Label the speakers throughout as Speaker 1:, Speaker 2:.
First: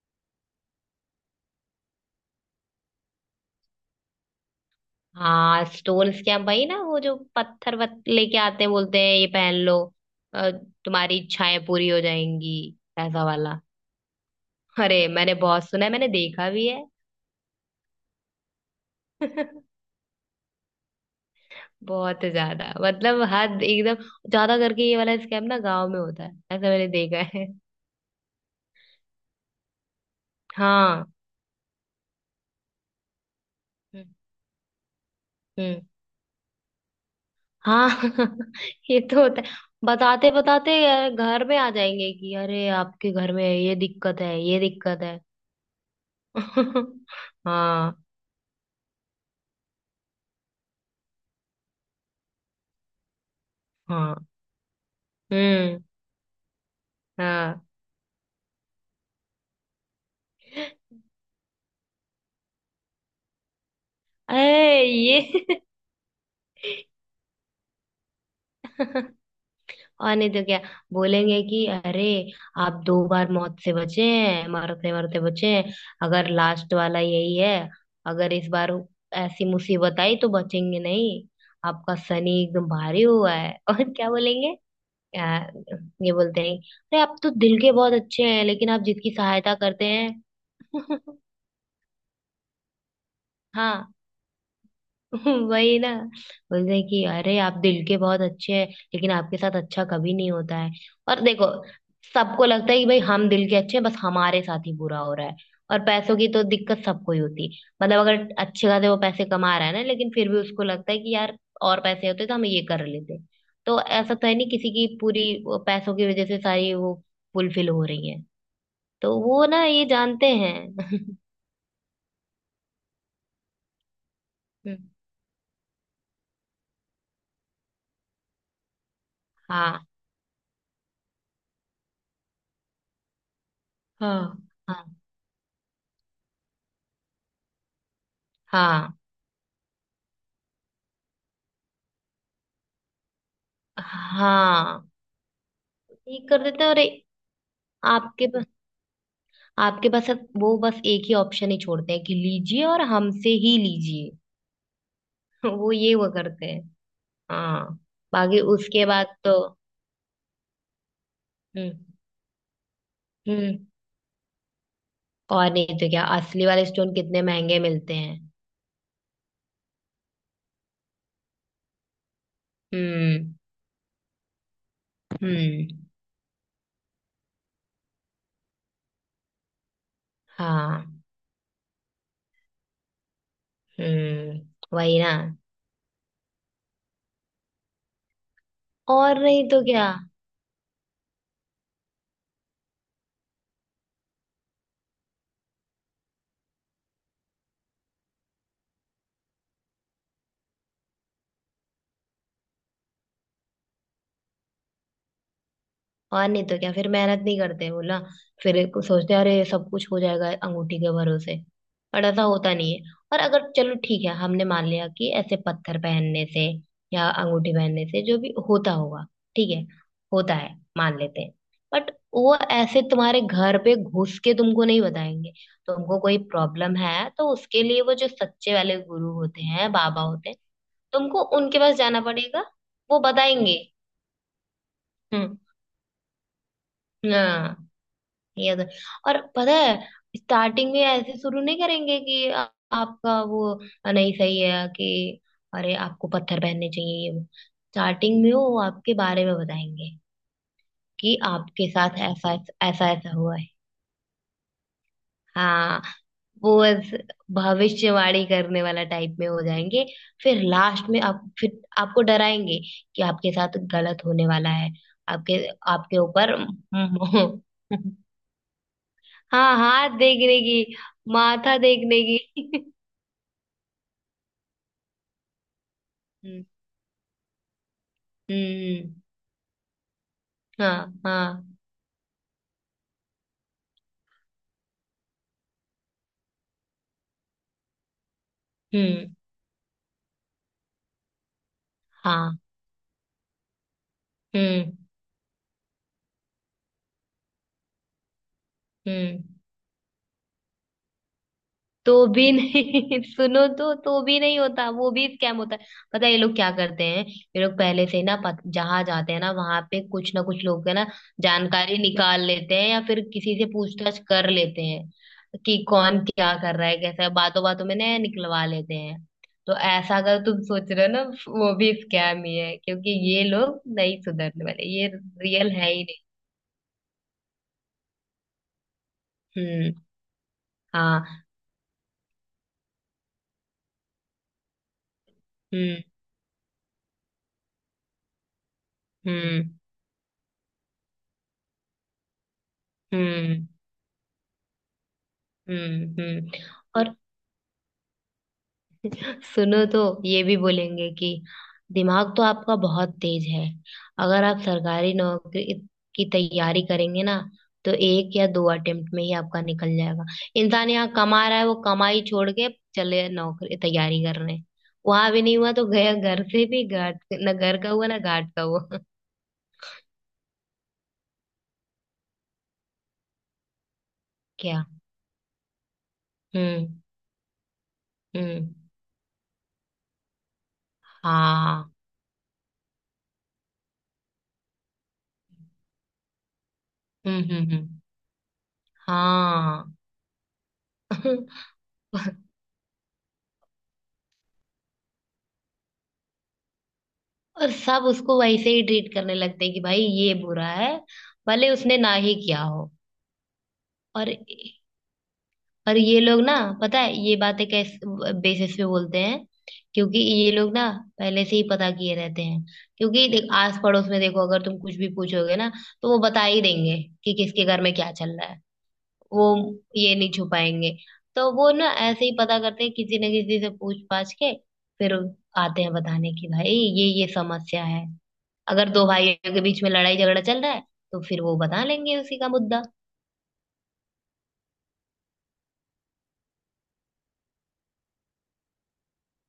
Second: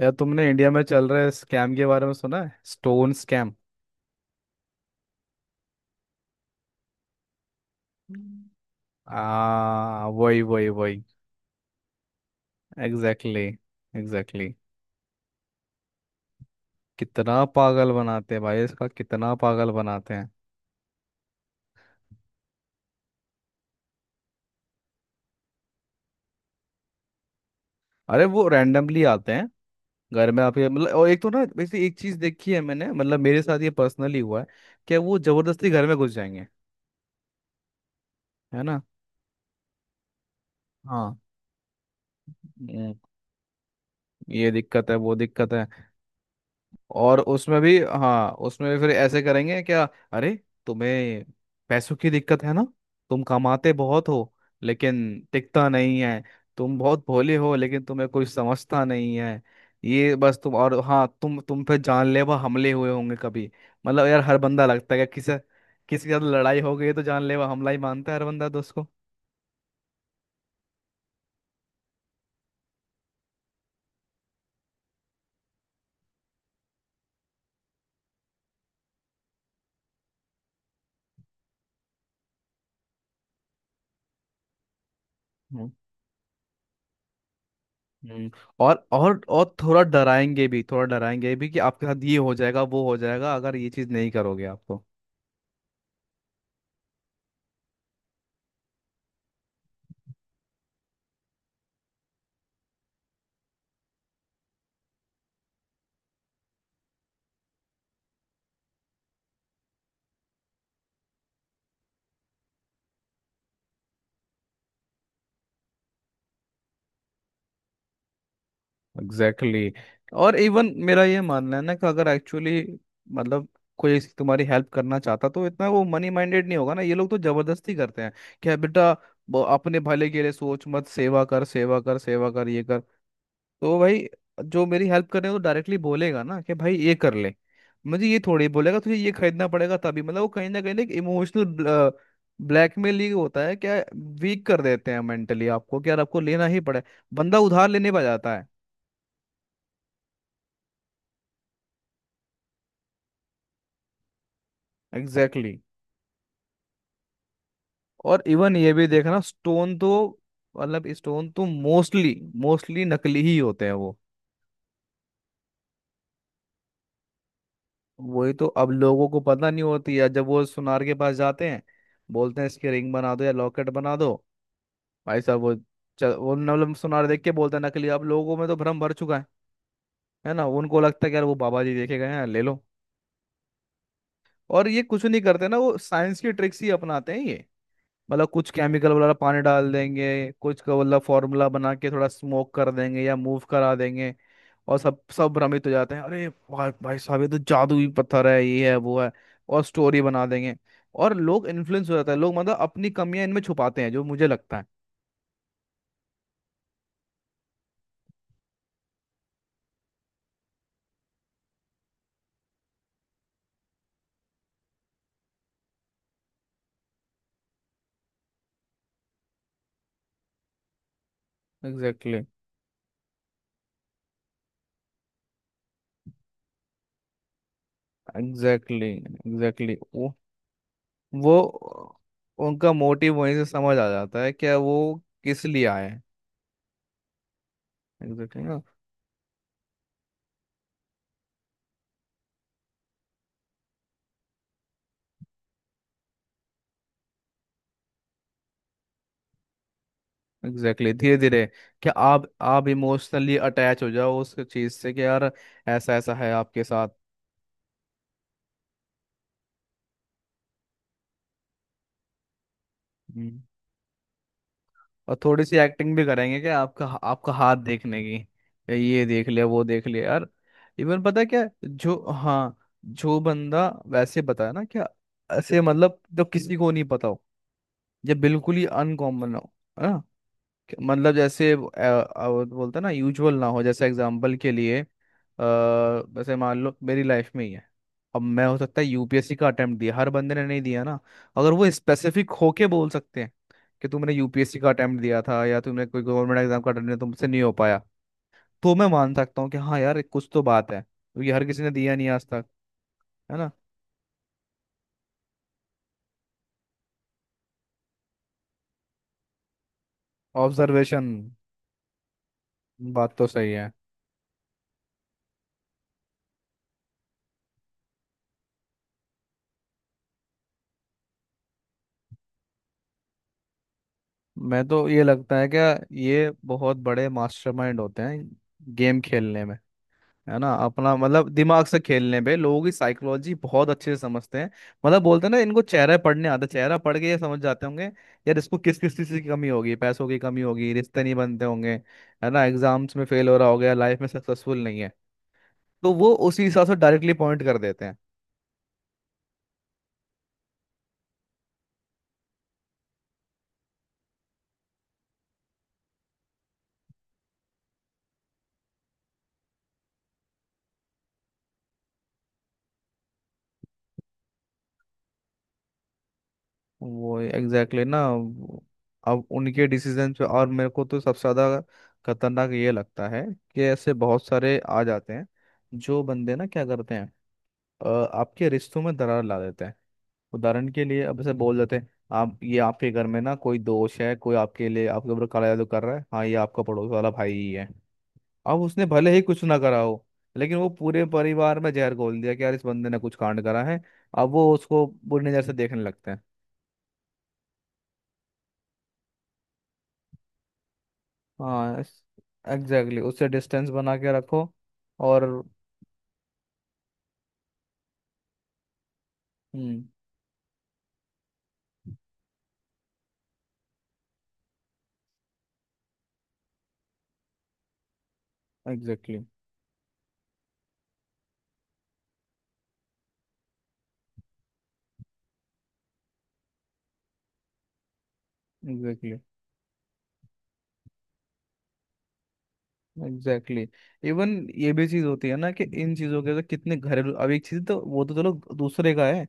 Speaker 1: यार, तुमने इंडिया में चल रहे स्कैम के बारे में सुना है? Stone scam.
Speaker 2: हाँ। स्टोन्स क्या भाई? ना वो जो पत्थर वत लेके आते हैं, बोलते हैं ये पहन लो
Speaker 1: आ, वही
Speaker 2: अ,
Speaker 1: वही वही.
Speaker 2: तुम्हारी इच्छाएं पूरी हो जाएंगी, ऐसा
Speaker 1: एग्जैक्टली,
Speaker 2: वाला।
Speaker 1: exactly. Exactly, exactly.
Speaker 2: अरे मैंने बहुत सुना है, मैंने देखा भी है।
Speaker 1: कितना पागल बनाते हैं भाई, इसका कितना पागल बनाते हैं.
Speaker 2: बहुत ज्यादा, मतलब हद एकदम। ज्यादा करके ये वाला स्कैम ना गांव में होता है, ऐसा मैंने देखा है।
Speaker 1: अरे, वो रैंडमली आते हैं घर में आपके, मतलब.
Speaker 2: हाँ।
Speaker 1: और एक तो ना, वैसे एक चीज देखी है मैंने, मतलब, मेरे साथ ये
Speaker 2: हम्म।
Speaker 1: पर्सनली हुआ है कि वो जबरदस्ती
Speaker 2: हम्म,
Speaker 1: घर में घुस जाएंगे.
Speaker 2: हाँ।
Speaker 1: है ना.
Speaker 2: ये तो होता है। बताते बताते
Speaker 1: हाँ.
Speaker 2: घर में आ जाएंगे कि अरे
Speaker 1: हम्म,
Speaker 2: आपके घर में ये दिक्कत है,
Speaker 1: ये
Speaker 2: ये
Speaker 1: दिक्कत है,
Speaker 2: दिक्कत
Speaker 1: वो
Speaker 2: है।
Speaker 1: दिक्कत है. और उसमें भी,
Speaker 2: हाँ।
Speaker 1: हाँ, उसमें भी फिर ऐसे करेंगे, क्या, अरे, तुम्हें पैसों की दिक्कत है ना, तुम कमाते बहुत
Speaker 2: हाँ।
Speaker 1: हो लेकिन टिकता
Speaker 2: हम्म।
Speaker 1: नहीं है, तुम बहुत भोले हो
Speaker 2: हाँ।
Speaker 1: लेकिन तुम्हें कोई समझता नहीं है. ये बस तुम, और हाँ, तुम पे जानलेवा हमले हुए होंगे कभी. मतलब यार, हर बंदा
Speaker 2: अरे
Speaker 1: लगता है कि किसी
Speaker 2: ये।
Speaker 1: किसी के साथ लड़ाई हो गई है तो जानलेवा हमला ही मानता है हर बंदा दोस्त को.
Speaker 2: और नहीं तो क्या? बोलेंगे कि अरे आप दो बार मौत से बचे हैं, मरते मरते बचे हैं। अगर लास्ट वाला यही है, अगर इस बार ऐसी मुसीबत आई तो बचेंगे नहीं। आपका शनि एकदम भारी हुआ है। और क्या बोलेंगे? आ,
Speaker 1: हम्म.
Speaker 2: ये बोलते हैं अरे आप तो दिल के बहुत अच्छे
Speaker 1: हम्म,
Speaker 2: हैं, लेकिन आप
Speaker 1: और
Speaker 2: जिसकी
Speaker 1: और और
Speaker 2: सहायता
Speaker 1: थोड़ा
Speaker 2: करते हैं।
Speaker 1: डराएंगे भी, थोड़ा डराएंगे भी कि आपके साथ ये हो जाएगा, वो हो जाएगा, अगर ये चीज
Speaker 2: हाँ।
Speaker 1: नहीं करोगे आप तो.
Speaker 2: वही ना। बोलते हैं कि अरे आप दिल के बहुत अच्छे हैं, लेकिन आपके साथ अच्छा कभी नहीं होता है। और देखो, सबको लगता है कि भाई हम दिल के अच्छे हैं, बस हमारे साथ ही बुरा हो रहा है। और पैसों की तो दिक्कत सबको ही होती है। मतलब अगर अच्छे खासे वो पैसे कमा रहा है ना, लेकिन फिर भी उसको लगता है कि यार और पैसे होते तो हम ये कर लेते। तो ऐसा तो है नहीं किसी की पूरी वो पैसों की वजह से सारी वो फुलफिल हो रही है। तो वो ना
Speaker 1: एग्जैक्टली,
Speaker 2: ये
Speaker 1: exactly.
Speaker 2: जानते
Speaker 1: और इवन मेरा
Speaker 2: हैं।
Speaker 1: ये मानना है ना कि अगर एक्चुअली, मतलब, कोई तुम्हारी हेल्प करना चाहता तो इतना वो मनी माइंडेड नहीं होगा ना. ये लोग तो जबरदस्ती करते हैं कि बेटा, अपने
Speaker 2: हाँ।
Speaker 1: भले के लिए सोच मत, सेवा कर, सेवा कर, सेवा कर, ये कर. तो भाई,
Speaker 2: हाँ।
Speaker 1: जो मेरी
Speaker 2: हाँ।
Speaker 1: हेल्प कर रहे हैं तो डायरेक्टली बोलेगा ना कि भाई ये कर ले. मुझे ये थोड़ी बोलेगा
Speaker 2: हाँ।
Speaker 1: तुझे ये खरीदना पड़ेगा तभी. मतलब वो कहीं ना एक इमोशनल ब्लैकमेल ही होता है क्या. वीक कर
Speaker 2: हाँ।
Speaker 1: देते हैं मेंटली आपको कि यार आपको
Speaker 2: ठीक कर
Speaker 1: लेना ही
Speaker 2: देते हैं और
Speaker 1: पड़े. बंदा उधार लेने पर
Speaker 2: आपके
Speaker 1: जाता
Speaker 2: पास,
Speaker 1: है.
Speaker 2: आपके पास अब वो बस एक ही ऑप्शन ही छोड़ते हैं कि लीजिए और हमसे ही लीजिए।
Speaker 1: एग्जैक्टली.
Speaker 2: वो ये वो करते हैं। हाँ।
Speaker 1: और
Speaker 2: बाकी
Speaker 1: इवन ये
Speaker 2: उसके
Speaker 1: भी
Speaker 2: बाद
Speaker 1: देखना,
Speaker 2: तो।
Speaker 1: स्टोन तो, मतलब, स्टोन तो
Speaker 2: हम्म।
Speaker 1: मोस्टली, मोस्टली नकली ही
Speaker 2: हम्म।
Speaker 1: होते हैं वो.
Speaker 2: और नहीं तो क्या? असली वाले स्टोन कितने महंगे मिलते हैं।
Speaker 1: वही तो. अब लोगों को पता नहीं होती है, जब वो सुनार के पास जाते हैं, बोलते हैं इसकी रिंग बना दो या
Speaker 2: हम्म।
Speaker 1: लॉकेट बना दो. भाई साहब, वो
Speaker 2: हम्म।
Speaker 1: चल, वो, मतलब, सुनार देख के बोलते हैं नकली. अब लोगों में तो भ्रम भर चुका है ना. उनको
Speaker 2: हाँ।
Speaker 1: लगता है कि यार वो बाबा जी देखे गए हैं, ले लो.
Speaker 2: हम्म।
Speaker 1: और ये
Speaker 2: वही
Speaker 1: कुछ
Speaker 2: ना।
Speaker 1: नहीं करते ना, वो साइंस की ट्रिक्स ही अपनाते हैं ये. मतलब कुछ केमिकल वगैरह
Speaker 2: और
Speaker 1: पानी
Speaker 2: नहीं तो
Speaker 1: डाल
Speaker 2: क्या।
Speaker 1: देंगे, कुछ का, मतलब, फार्मूला बना के थोड़ा स्मोक कर देंगे या मूव करा देंगे. और सब सब भ्रमित हो जाते हैं, अरे भाई भाई साहब, ये तो जादुई पत्थर है, ये है, वो है. और स्टोरी बना देंगे. और लोग इन्फ्लुएंस हो जाता है. लोग, मतलब, अपनी कमियां इनमें छुपाते हैं, जो मुझे लगता है.
Speaker 2: और नहीं तो क्या, फिर मेहनत नहीं करते बोला। फिर को सोचते हैं, अरे सब कुछ हो जाएगा अंगूठी के भरोसे। पर ऐसा होता नहीं है। और अगर चलो ठीक है, हमने मान लिया कि ऐसे पत्थर पहनने से या अंगूठी पहनने से जो भी होता होगा, ठीक है, होता है मान लेते हैं। बट
Speaker 1: एग्जैक्टली,
Speaker 2: वो ऐसे तुम्हारे घर पे घुस के तुमको नहीं बताएंगे। तुमको कोई प्रॉब्लम है तो उसके लिए वो जो सच्चे वाले
Speaker 1: एग्जैक्टली,
Speaker 2: गुरु होते हैं,
Speaker 1: एग्जैक्टली.
Speaker 2: बाबा
Speaker 1: वो
Speaker 2: होते हैं, तुमको
Speaker 1: वो
Speaker 2: उनके पास जाना पड़ेगा।
Speaker 1: उनका
Speaker 2: वो
Speaker 1: मोटिव वहीं से
Speaker 2: बताएंगे।
Speaker 1: समझ आ जाता है, क्या वो
Speaker 2: हम्म।
Speaker 1: किस लिए आए हैं.
Speaker 2: हाँ। ये
Speaker 1: एग्जैक्टली.
Speaker 2: तो। और पता है स्टार्टिंग में ऐसे शुरू नहीं करेंगे कि आपका वो नहीं सही है कि अरे आपको पत्थर पहनने चाहिए, ये वो। स्टार्टिंग में वो आपके बारे में बताएंगे
Speaker 1: एग्जैक्टली,
Speaker 2: कि
Speaker 1: धीरे धीरे,
Speaker 2: आपके
Speaker 1: क्या,
Speaker 2: साथ
Speaker 1: आप
Speaker 2: ऐसा
Speaker 1: आप
Speaker 2: ऐसा ऐसा
Speaker 1: इमोशनली
Speaker 2: हुआ है।
Speaker 1: अटैच हो जाओ उस चीज से कि यार
Speaker 2: हाँ।
Speaker 1: ऐसा ऐसा है आपके
Speaker 2: वो
Speaker 1: साथ.
Speaker 2: ऐसे भविष्यवाणी करने वाला टाइप में हो जाएंगे। फिर लास्ट में आप फिर आपको डराएंगे कि आपके
Speaker 1: हम्म.
Speaker 2: साथ गलत होने वाला है,
Speaker 1: और थोड़ी
Speaker 2: आपके
Speaker 1: सी एक्टिंग
Speaker 2: आपके
Speaker 1: भी
Speaker 2: ऊपर।
Speaker 1: करेंगे कि आपका आपका हाथ देखने की, ये देख लिया,
Speaker 2: हाँ,
Speaker 1: वो देख
Speaker 2: हाथ
Speaker 1: लिया, यार.
Speaker 2: देखने की,
Speaker 1: इवन पता है क्या
Speaker 2: माथा
Speaker 1: जो,
Speaker 2: देखने
Speaker 1: हाँ,
Speaker 2: की।
Speaker 1: जो बंदा वैसे बताया ना क्या, ऐसे, मतलब, जो
Speaker 2: हम्म।
Speaker 1: किसी को नहीं पता हो, जब बिल्कुल ही
Speaker 2: हम्म।
Speaker 1: अनकॉमन हो, है ना,
Speaker 2: हाँ।
Speaker 1: मतलब
Speaker 2: हाँ।
Speaker 1: जैसे, वो बोलते हैं ना यूजुअल ना हो. जैसे एग्जांपल के लिए, जैसे मान लो मेरी लाइफ में ही है. अब मैं, हो सकता है,
Speaker 2: हम्म।
Speaker 1: यूपीएससी का अटेम्प्ट दिया, हर बंदे ने नहीं दिया ना. अगर वो स्पेसिफिक
Speaker 2: हाँ।
Speaker 1: होके बोल सकते हैं कि तुमने यूपीएससी का
Speaker 2: हम्म।
Speaker 1: अटेम्प्ट दिया था या तुमने कोई गवर्नमेंट एग्जाम का अटेम्प्ट दिया, तुमसे नहीं हो पाया, तो मैं मान
Speaker 2: हम्म।
Speaker 1: सकता हूँ कि हाँ यार कुछ तो बात है, क्योंकि हर किसी ने दिया
Speaker 2: तो
Speaker 1: नहीं आज
Speaker 2: भी
Speaker 1: तक.
Speaker 2: नहीं।
Speaker 1: है
Speaker 2: सुनो
Speaker 1: ना.
Speaker 2: तो भी नहीं होता, वो भी स्कैम होता है। पता है ये लोग क्या करते हैं? ये लोग पहले से ही ना जहाँ जाते हैं ना वहां पे कुछ ना कुछ लोग है ना,
Speaker 1: ऑब्जर्वेशन.
Speaker 2: जानकारी निकाल लेते हैं या फिर
Speaker 1: बात तो
Speaker 2: किसी से
Speaker 1: सही है.
Speaker 2: पूछताछ कर लेते हैं कि कौन क्या कर रहा है, कैसा है, बातों बातों में नया निकलवा लेते हैं। तो ऐसा अगर तुम सोच रहे हो ना, वो भी स्कैम ही है, क्योंकि ये लोग नहीं सुधरने
Speaker 1: मैं
Speaker 2: वाले, ये
Speaker 1: तो, ये लगता है
Speaker 2: रियल
Speaker 1: कि
Speaker 2: है ही नहीं।
Speaker 1: ये बहुत बड़े मास्टरमाइंड होते हैं गेम खेलने में,
Speaker 2: हम्म।
Speaker 1: है ना. अपना,
Speaker 2: हाँ।
Speaker 1: मतलब, दिमाग से खेलने पे लोगों की साइकोलॉजी बहुत अच्छे से समझते हैं. मतलब बोलते हैं ना, इनको
Speaker 2: हम्म।
Speaker 1: चेहरा पढ़ने आता है, चेहरा पढ़ के ये समझ जाते होंगे यार इसको किस किस चीज की
Speaker 2: हम्म।
Speaker 1: कमी होगी, पैसों की कमी होगी, रिश्ते नहीं बनते होंगे, है ना, एग्जाम्स में फेल हो
Speaker 2: हम्म।
Speaker 1: रहा होगा, लाइफ में सक्सेसफुल नहीं है.
Speaker 2: हम्म।
Speaker 1: तो वो
Speaker 2: हम्म।
Speaker 1: उसी हिसाब से
Speaker 2: और
Speaker 1: डायरेक्टली पॉइंट कर देते हैं.
Speaker 2: सुनो तो ये भी बोलेंगे कि दिमाग तो आपका बहुत तेज है, अगर आप सरकारी नौकरी की तैयारी करेंगे ना तो एक या दो अटेम्प्ट में ही आपका निकल जाएगा। इंसान यहाँ कमा रहा है, वो कमाई छोड़ के चले नौकरी तैयारी करने, वहां भी नहीं हुआ तो गया घर से भी घाट।
Speaker 1: वो
Speaker 2: ना घर का
Speaker 1: एग्जैक्टली
Speaker 2: हुआ ना
Speaker 1: ना,
Speaker 2: घाट का हुआ।
Speaker 1: अब उनके डिसीजन पे. और मेरे को तो सबसे ज्यादा खतरनाक ये लगता है कि ऐसे बहुत सारे
Speaker 2: क्या।
Speaker 1: आ जाते हैं, जो बंदे ना क्या
Speaker 2: हम्म।
Speaker 1: करते हैं, आपके
Speaker 2: हम्म।
Speaker 1: रिश्तों में दरार ला देते हैं. उदाहरण के लिए, अब ऐसे बोल
Speaker 2: हाँ।
Speaker 1: देते हैं, आप ये आपके घर में ना कोई दोष है, कोई आपके लिए आपके ऊपर काला जादू कर रहा है, हाँ, ये आपका पड़ोस वाला
Speaker 2: हम्म।
Speaker 1: भाई
Speaker 2: हम्म।
Speaker 1: ही है.
Speaker 2: हम्म।
Speaker 1: अब उसने भले ही कुछ ना
Speaker 2: हाँ।
Speaker 1: करा हो, लेकिन वो पूरे परिवार में जहर घोल दिया कि यार इस बंदे ने कुछ कांड करा है. अब वो उसको बुरी नजर से देखने लगते हैं.
Speaker 2: और सब उसको वैसे ही ट्रीट करने लगते हैं कि भाई ये बुरा है, भले उसने
Speaker 1: हाँ,
Speaker 2: ना ही किया हो।
Speaker 1: एग्जैक्टली, उससे डिस्टेंस बना
Speaker 2: और
Speaker 1: के रखो. और.
Speaker 2: और ये लोग ना, पता है ये बातें कैसे बेसिस पे बोलते हैं?
Speaker 1: हम्म.
Speaker 2: क्योंकि ये लोग ना पहले से ही पता किए रहते हैं। क्योंकि देख आस पड़ोस में देखो, अगर तुम कुछ भी पूछोगे ना तो वो बता ही देंगे कि किसके घर में क्या चल रहा है।
Speaker 1: एग्जैक्टली,
Speaker 2: वो ये नहीं छुपाएंगे। तो वो ना ऐसे ही पता करते हैं किसी न किसी से पूछ पाछ के। फिर आते हैं बताने की भाई ये समस्या है। अगर दो
Speaker 1: एग्जैक्टली.
Speaker 2: भाइयों के बीच में लड़ाई झगड़ा चल रहा है तो फिर वो बता लेंगे उसी का मुद्दा।
Speaker 1: Exactly, exactly. इवन ये भी चीज होती है ना कि इन चीजों के तो कितने घरेलू. अब एक चीज तो, वो तो चलो, दूसरे का है.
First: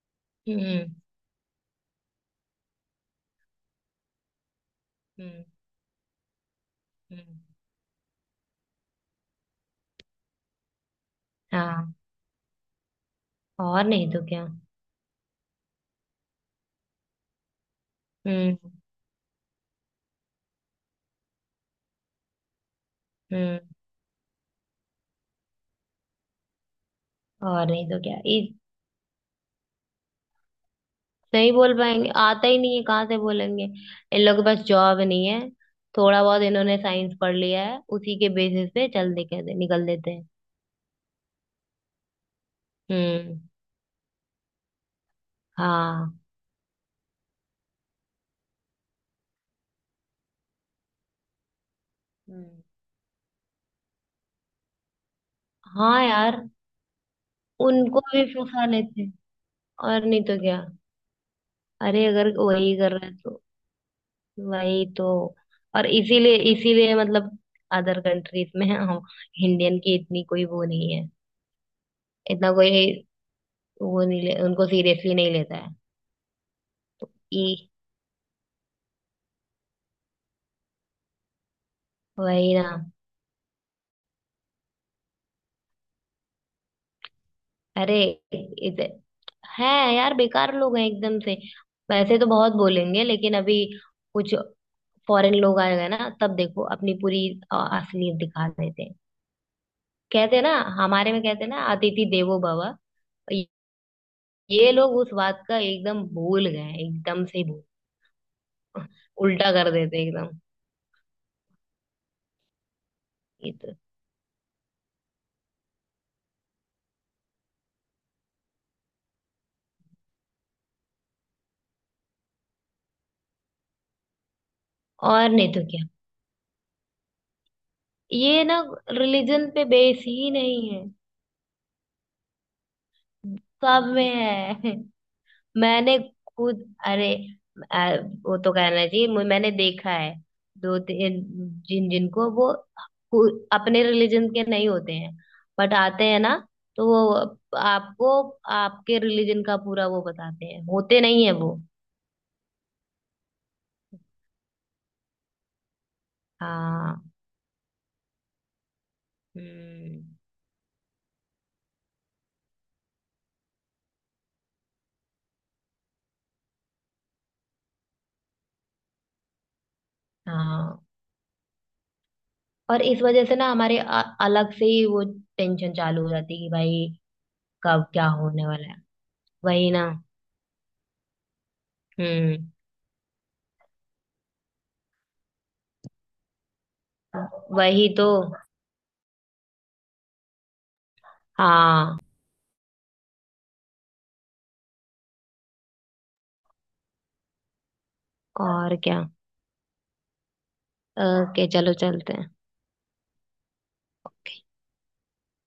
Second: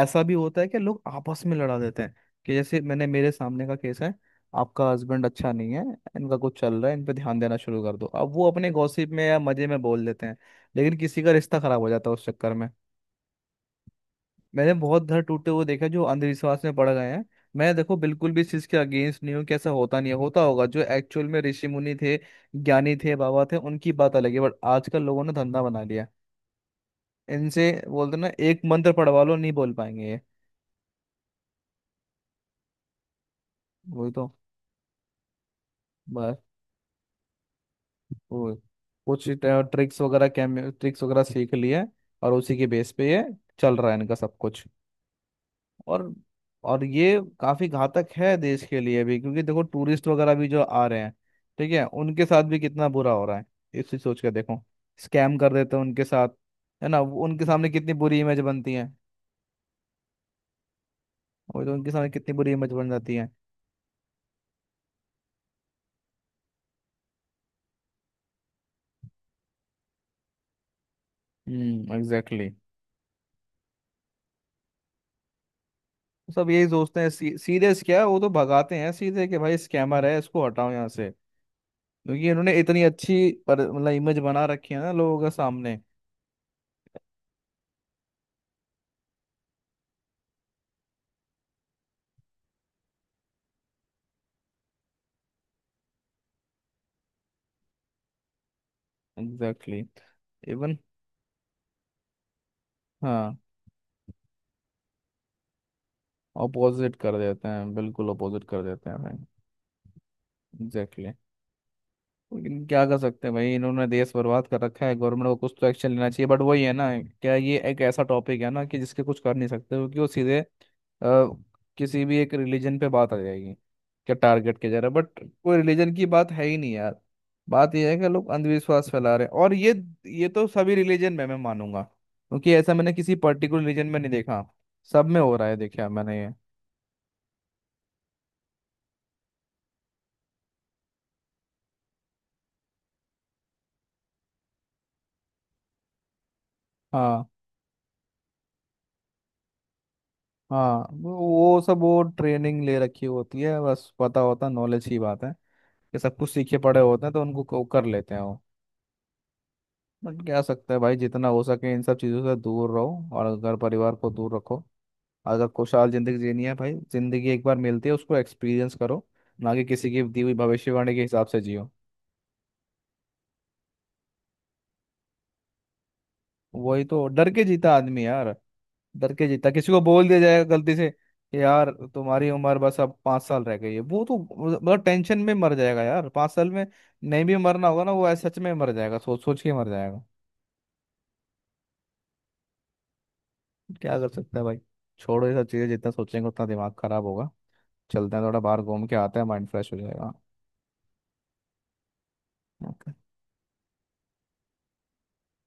Speaker 1: ऐसा भी होता है कि
Speaker 2: हम्म।
Speaker 1: लोग आपस में लड़ा देते हैं, कि जैसे मैंने, मेरे सामने का केस है. आपका हस्बैंड
Speaker 2: हम्म।
Speaker 1: अच्छा नहीं है, इनका कुछ चल रहा है, इन पे ध्यान
Speaker 2: हम्म।
Speaker 1: देना शुरू कर दो. अब वो अपने गॉसिप में या मजे में बोल देते हैं, लेकिन किसी का रिश्ता खराब हो
Speaker 2: हाँ।
Speaker 1: जाता है उस चक्कर में.
Speaker 2: और नहीं तो क्या।
Speaker 1: मैंने बहुत घर टूटे हुए देखा जो अंधविश्वास में पड़ गए हैं. मैं, देखो, बिल्कुल भी इस
Speaker 2: हम्म।
Speaker 1: चीज के अगेंस्ट नहीं हूँ कि ऐसा होता नहीं है, होता होगा, जो एक्चुअल में ऋषि मुनि थे, ज्ञानी थे, बाबा थे,
Speaker 2: हम्म।
Speaker 1: उनकी बात अलग है. बट आजकल लोगों ने धंधा बना लिया.
Speaker 2: और
Speaker 1: इनसे
Speaker 2: नहीं तो
Speaker 1: बोलते
Speaker 2: क्या।
Speaker 1: ना
Speaker 2: इस
Speaker 1: एक मंत्र पढ़वा लो, नहीं बोल पाएंगे ये.
Speaker 2: नहीं बोल पाएंगे, आता ही नहीं है, कहाँ से बोलेंगे,
Speaker 1: वही
Speaker 2: इन
Speaker 1: तो.
Speaker 2: लोगों के पास जॉब नहीं है। थोड़ा
Speaker 1: बस
Speaker 2: बहुत इन्होंने साइंस पढ़ लिया है, उसी के
Speaker 1: वो
Speaker 2: बेसिस पे चल दे
Speaker 1: कुछ
Speaker 2: कहते निकल
Speaker 1: ट्रिक्स
Speaker 2: देते हैं।
Speaker 1: वगैरह, कैम ट्रिक्स वगैरह सीख लिए, और उसी के बेस पे ये
Speaker 2: हम्म।
Speaker 1: चल रहा है इनका सब कुछ. और
Speaker 2: हाँ।
Speaker 1: और ये काफी घातक है देश के लिए भी, क्योंकि देखो, टूरिस्ट वगैरह भी जो आ रहे हैं, ठीक है, उनके साथ भी
Speaker 2: हम्म।
Speaker 1: कितना बुरा हो रहा है. इसी सोच के, देखो, स्कैम कर देते हैं
Speaker 2: हाँ
Speaker 1: उनके साथ.
Speaker 2: यार,
Speaker 1: है ना, उनके सामने कितनी
Speaker 2: उनको
Speaker 1: बुरी
Speaker 2: भी
Speaker 1: इमेज
Speaker 2: फंसा
Speaker 1: बनती है,
Speaker 2: लेते हैं। और नहीं तो क्या।
Speaker 1: और तो उनके
Speaker 2: अरे
Speaker 1: सामने
Speaker 2: अगर
Speaker 1: कितनी बुरी इमेज
Speaker 2: वही
Speaker 1: बन
Speaker 2: कर रहे
Speaker 1: जाती
Speaker 2: हैं
Speaker 1: है.
Speaker 2: तो। वही तो। और इसीलिए इसीलिए मतलब अदर कंट्रीज में हम इंडियन की इतनी कोई वो नहीं है।
Speaker 1: हम्म. एग्जैक्टली.
Speaker 2: इतना कोई वो नहीं ले, उनको सीरियसली नहीं लेता है।
Speaker 1: सब यही सोचते हैं,
Speaker 2: ई
Speaker 1: सीरियस क्या है. वो तो भगाते हैं सीधे कि भाई स्कैमर है, इसको हटाओ यहाँ से. क्योंकि
Speaker 2: वही
Speaker 1: इन्होंने
Speaker 2: ना।
Speaker 1: इतनी अच्छी, पर, मतलब, इमेज बना रखी है ना लोगों के सामने.
Speaker 2: अरे इधर है। यार बेकार लोग हैं एकदम से। वैसे तो बहुत बोलेंगे, लेकिन अभी कुछ फॉरेन लोग आए हुए हैं ना तब देखो अपनी पूरी असलियत दिखा देते हैं।
Speaker 1: एग्जैक्टली.
Speaker 2: कहते हैं ना,
Speaker 1: इवन,
Speaker 2: हमारे में कहते हैं ना अतिथि देवो भव।
Speaker 1: हाँ,
Speaker 2: ये लोग उस बात का एकदम भूल गए हैं,
Speaker 1: अपोजिट कर
Speaker 2: एकदम से ही।
Speaker 1: देते हैं, बिल्कुल अपोजिट कर देते हैं भाई.
Speaker 2: उल्टा कर देते एकदम।
Speaker 1: Exactly, exactly. लेकिन क्या कर सकते हैं भाई,
Speaker 2: ये तो।
Speaker 1: इन्होंने देश बर्बाद कर रखा है. गवर्नमेंट को कुछ तो एक्शन लेना चाहिए, बट वही है ना. क्या, ये एक ऐसा टॉपिक है ना कि जिसके कुछ कर नहीं सकते, क्योंकि वो सीधे, किसी भी एक रिलीजन पे बात आ जाएगी. क्या टारगेट किया जा रहा है. बट
Speaker 2: और नहीं
Speaker 1: कोई
Speaker 2: तो क्या।
Speaker 1: रिलीजन की बात है ही नहीं यार. बात यह है कि लोग
Speaker 2: ये ना
Speaker 1: अंधविश्वास फैला रहे हैं
Speaker 2: रिलीजन
Speaker 1: और
Speaker 2: पे
Speaker 1: ये.
Speaker 2: बेस
Speaker 1: ये
Speaker 2: ही
Speaker 1: तो
Speaker 2: नहीं
Speaker 1: सभी
Speaker 2: है।
Speaker 1: रिलीजन में मैं मानूंगा, क्योंकि ऐसा मैंने किसी पर्टिकुलर
Speaker 2: सब
Speaker 1: रिलीजन में
Speaker 2: में
Speaker 1: नहीं देखा.
Speaker 2: है।
Speaker 1: सब में हो रहा है, देखा
Speaker 2: मैंने
Speaker 1: मैंने ये.
Speaker 2: खुद अरे वो तो कहना चाहिए मैंने देखा है दो तीन जिन जिनको वो खु- अपने रिलीजन के नहीं होते हैं बट आते हैं ना, तो
Speaker 1: हाँ.
Speaker 2: वो आपको आपके रिलीजन का पूरा वो बताते हैं,
Speaker 1: हाँ,
Speaker 2: होते
Speaker 1: वो
Speaker 2: नहीं है वो।
Speaker 1: वो सब वो ट्रेनिंग ले रखी होती है, बस पता होता, नॉलेज की बात है कि सब कुछ सीखे पड़े
Speaker 2: हाँ।
Speaker 1: होते हैं, तो उनको कर लेते हैं वो.
Speaker 2: हम्म।
Speaker 1: बट क्या सकता है भाई, जितना हो सके इन सब चीज़ों से दूर रहो और घर परिवार को दूर रखो, अगर खुशहाल जिंदगी जीनी है भाई. जिंदगी एक बार मिलती है, उसको एक्सपीरियंस करो, ना कि किसी की दी हुई
Speaker 2: हाँ।
Speaker 1: भविष्यवाणी के हिसाब से जियो.
Speaker 2: और इस वजह से ना हमारे अलग से ही वो टेंशन चालू हो जाती है कि
Speaker 1: वही
Speaker 2: भाई
Speaker 1: तो, डर के जीता
Speaker 2: कब
Speaker 1: आदमी
Speaker 2: क्या
Speaker 1: यार.
Speaker 2: होने वाला है।
Speaker 1: डर के जीता,
Speaker 2: वही
Speaker 1: किसी को
Speaker 2: ना।
Speaker 1: बोल दिया जाएगा गलती से कि यार तुम्हारी
Speaker 2: हम्म।
Speaker 1: उम्र बस अब 5 साल रह गई है, वो तो मतलब टेंशन में मर जाएगा यार 5 साल में. नहीं भी मरना होगा
Speaker 2: वही
Speaker 1: ना,
Speaker 2: तो।
Speaker 1: वो ऐसे सच में मर जाएगा, सोच सोच के मर जाएगा.
Speaker 2: हाँ।
Speaker 1: क्या कर सकता है भाई. छोड़ो ये सब चीज़ें, जितना सोचेंगे उतना दिमाग खराब होगा. चलते हैं, थोड़ा बाहर
Speaker 2: और
Speaker 1: घूम के
Speaker 2: क्या।
Speaker 1: आते हैं, माइंड फ्रेश हो जाएगा.
Speaker 2: ओके चलो चलते हैं।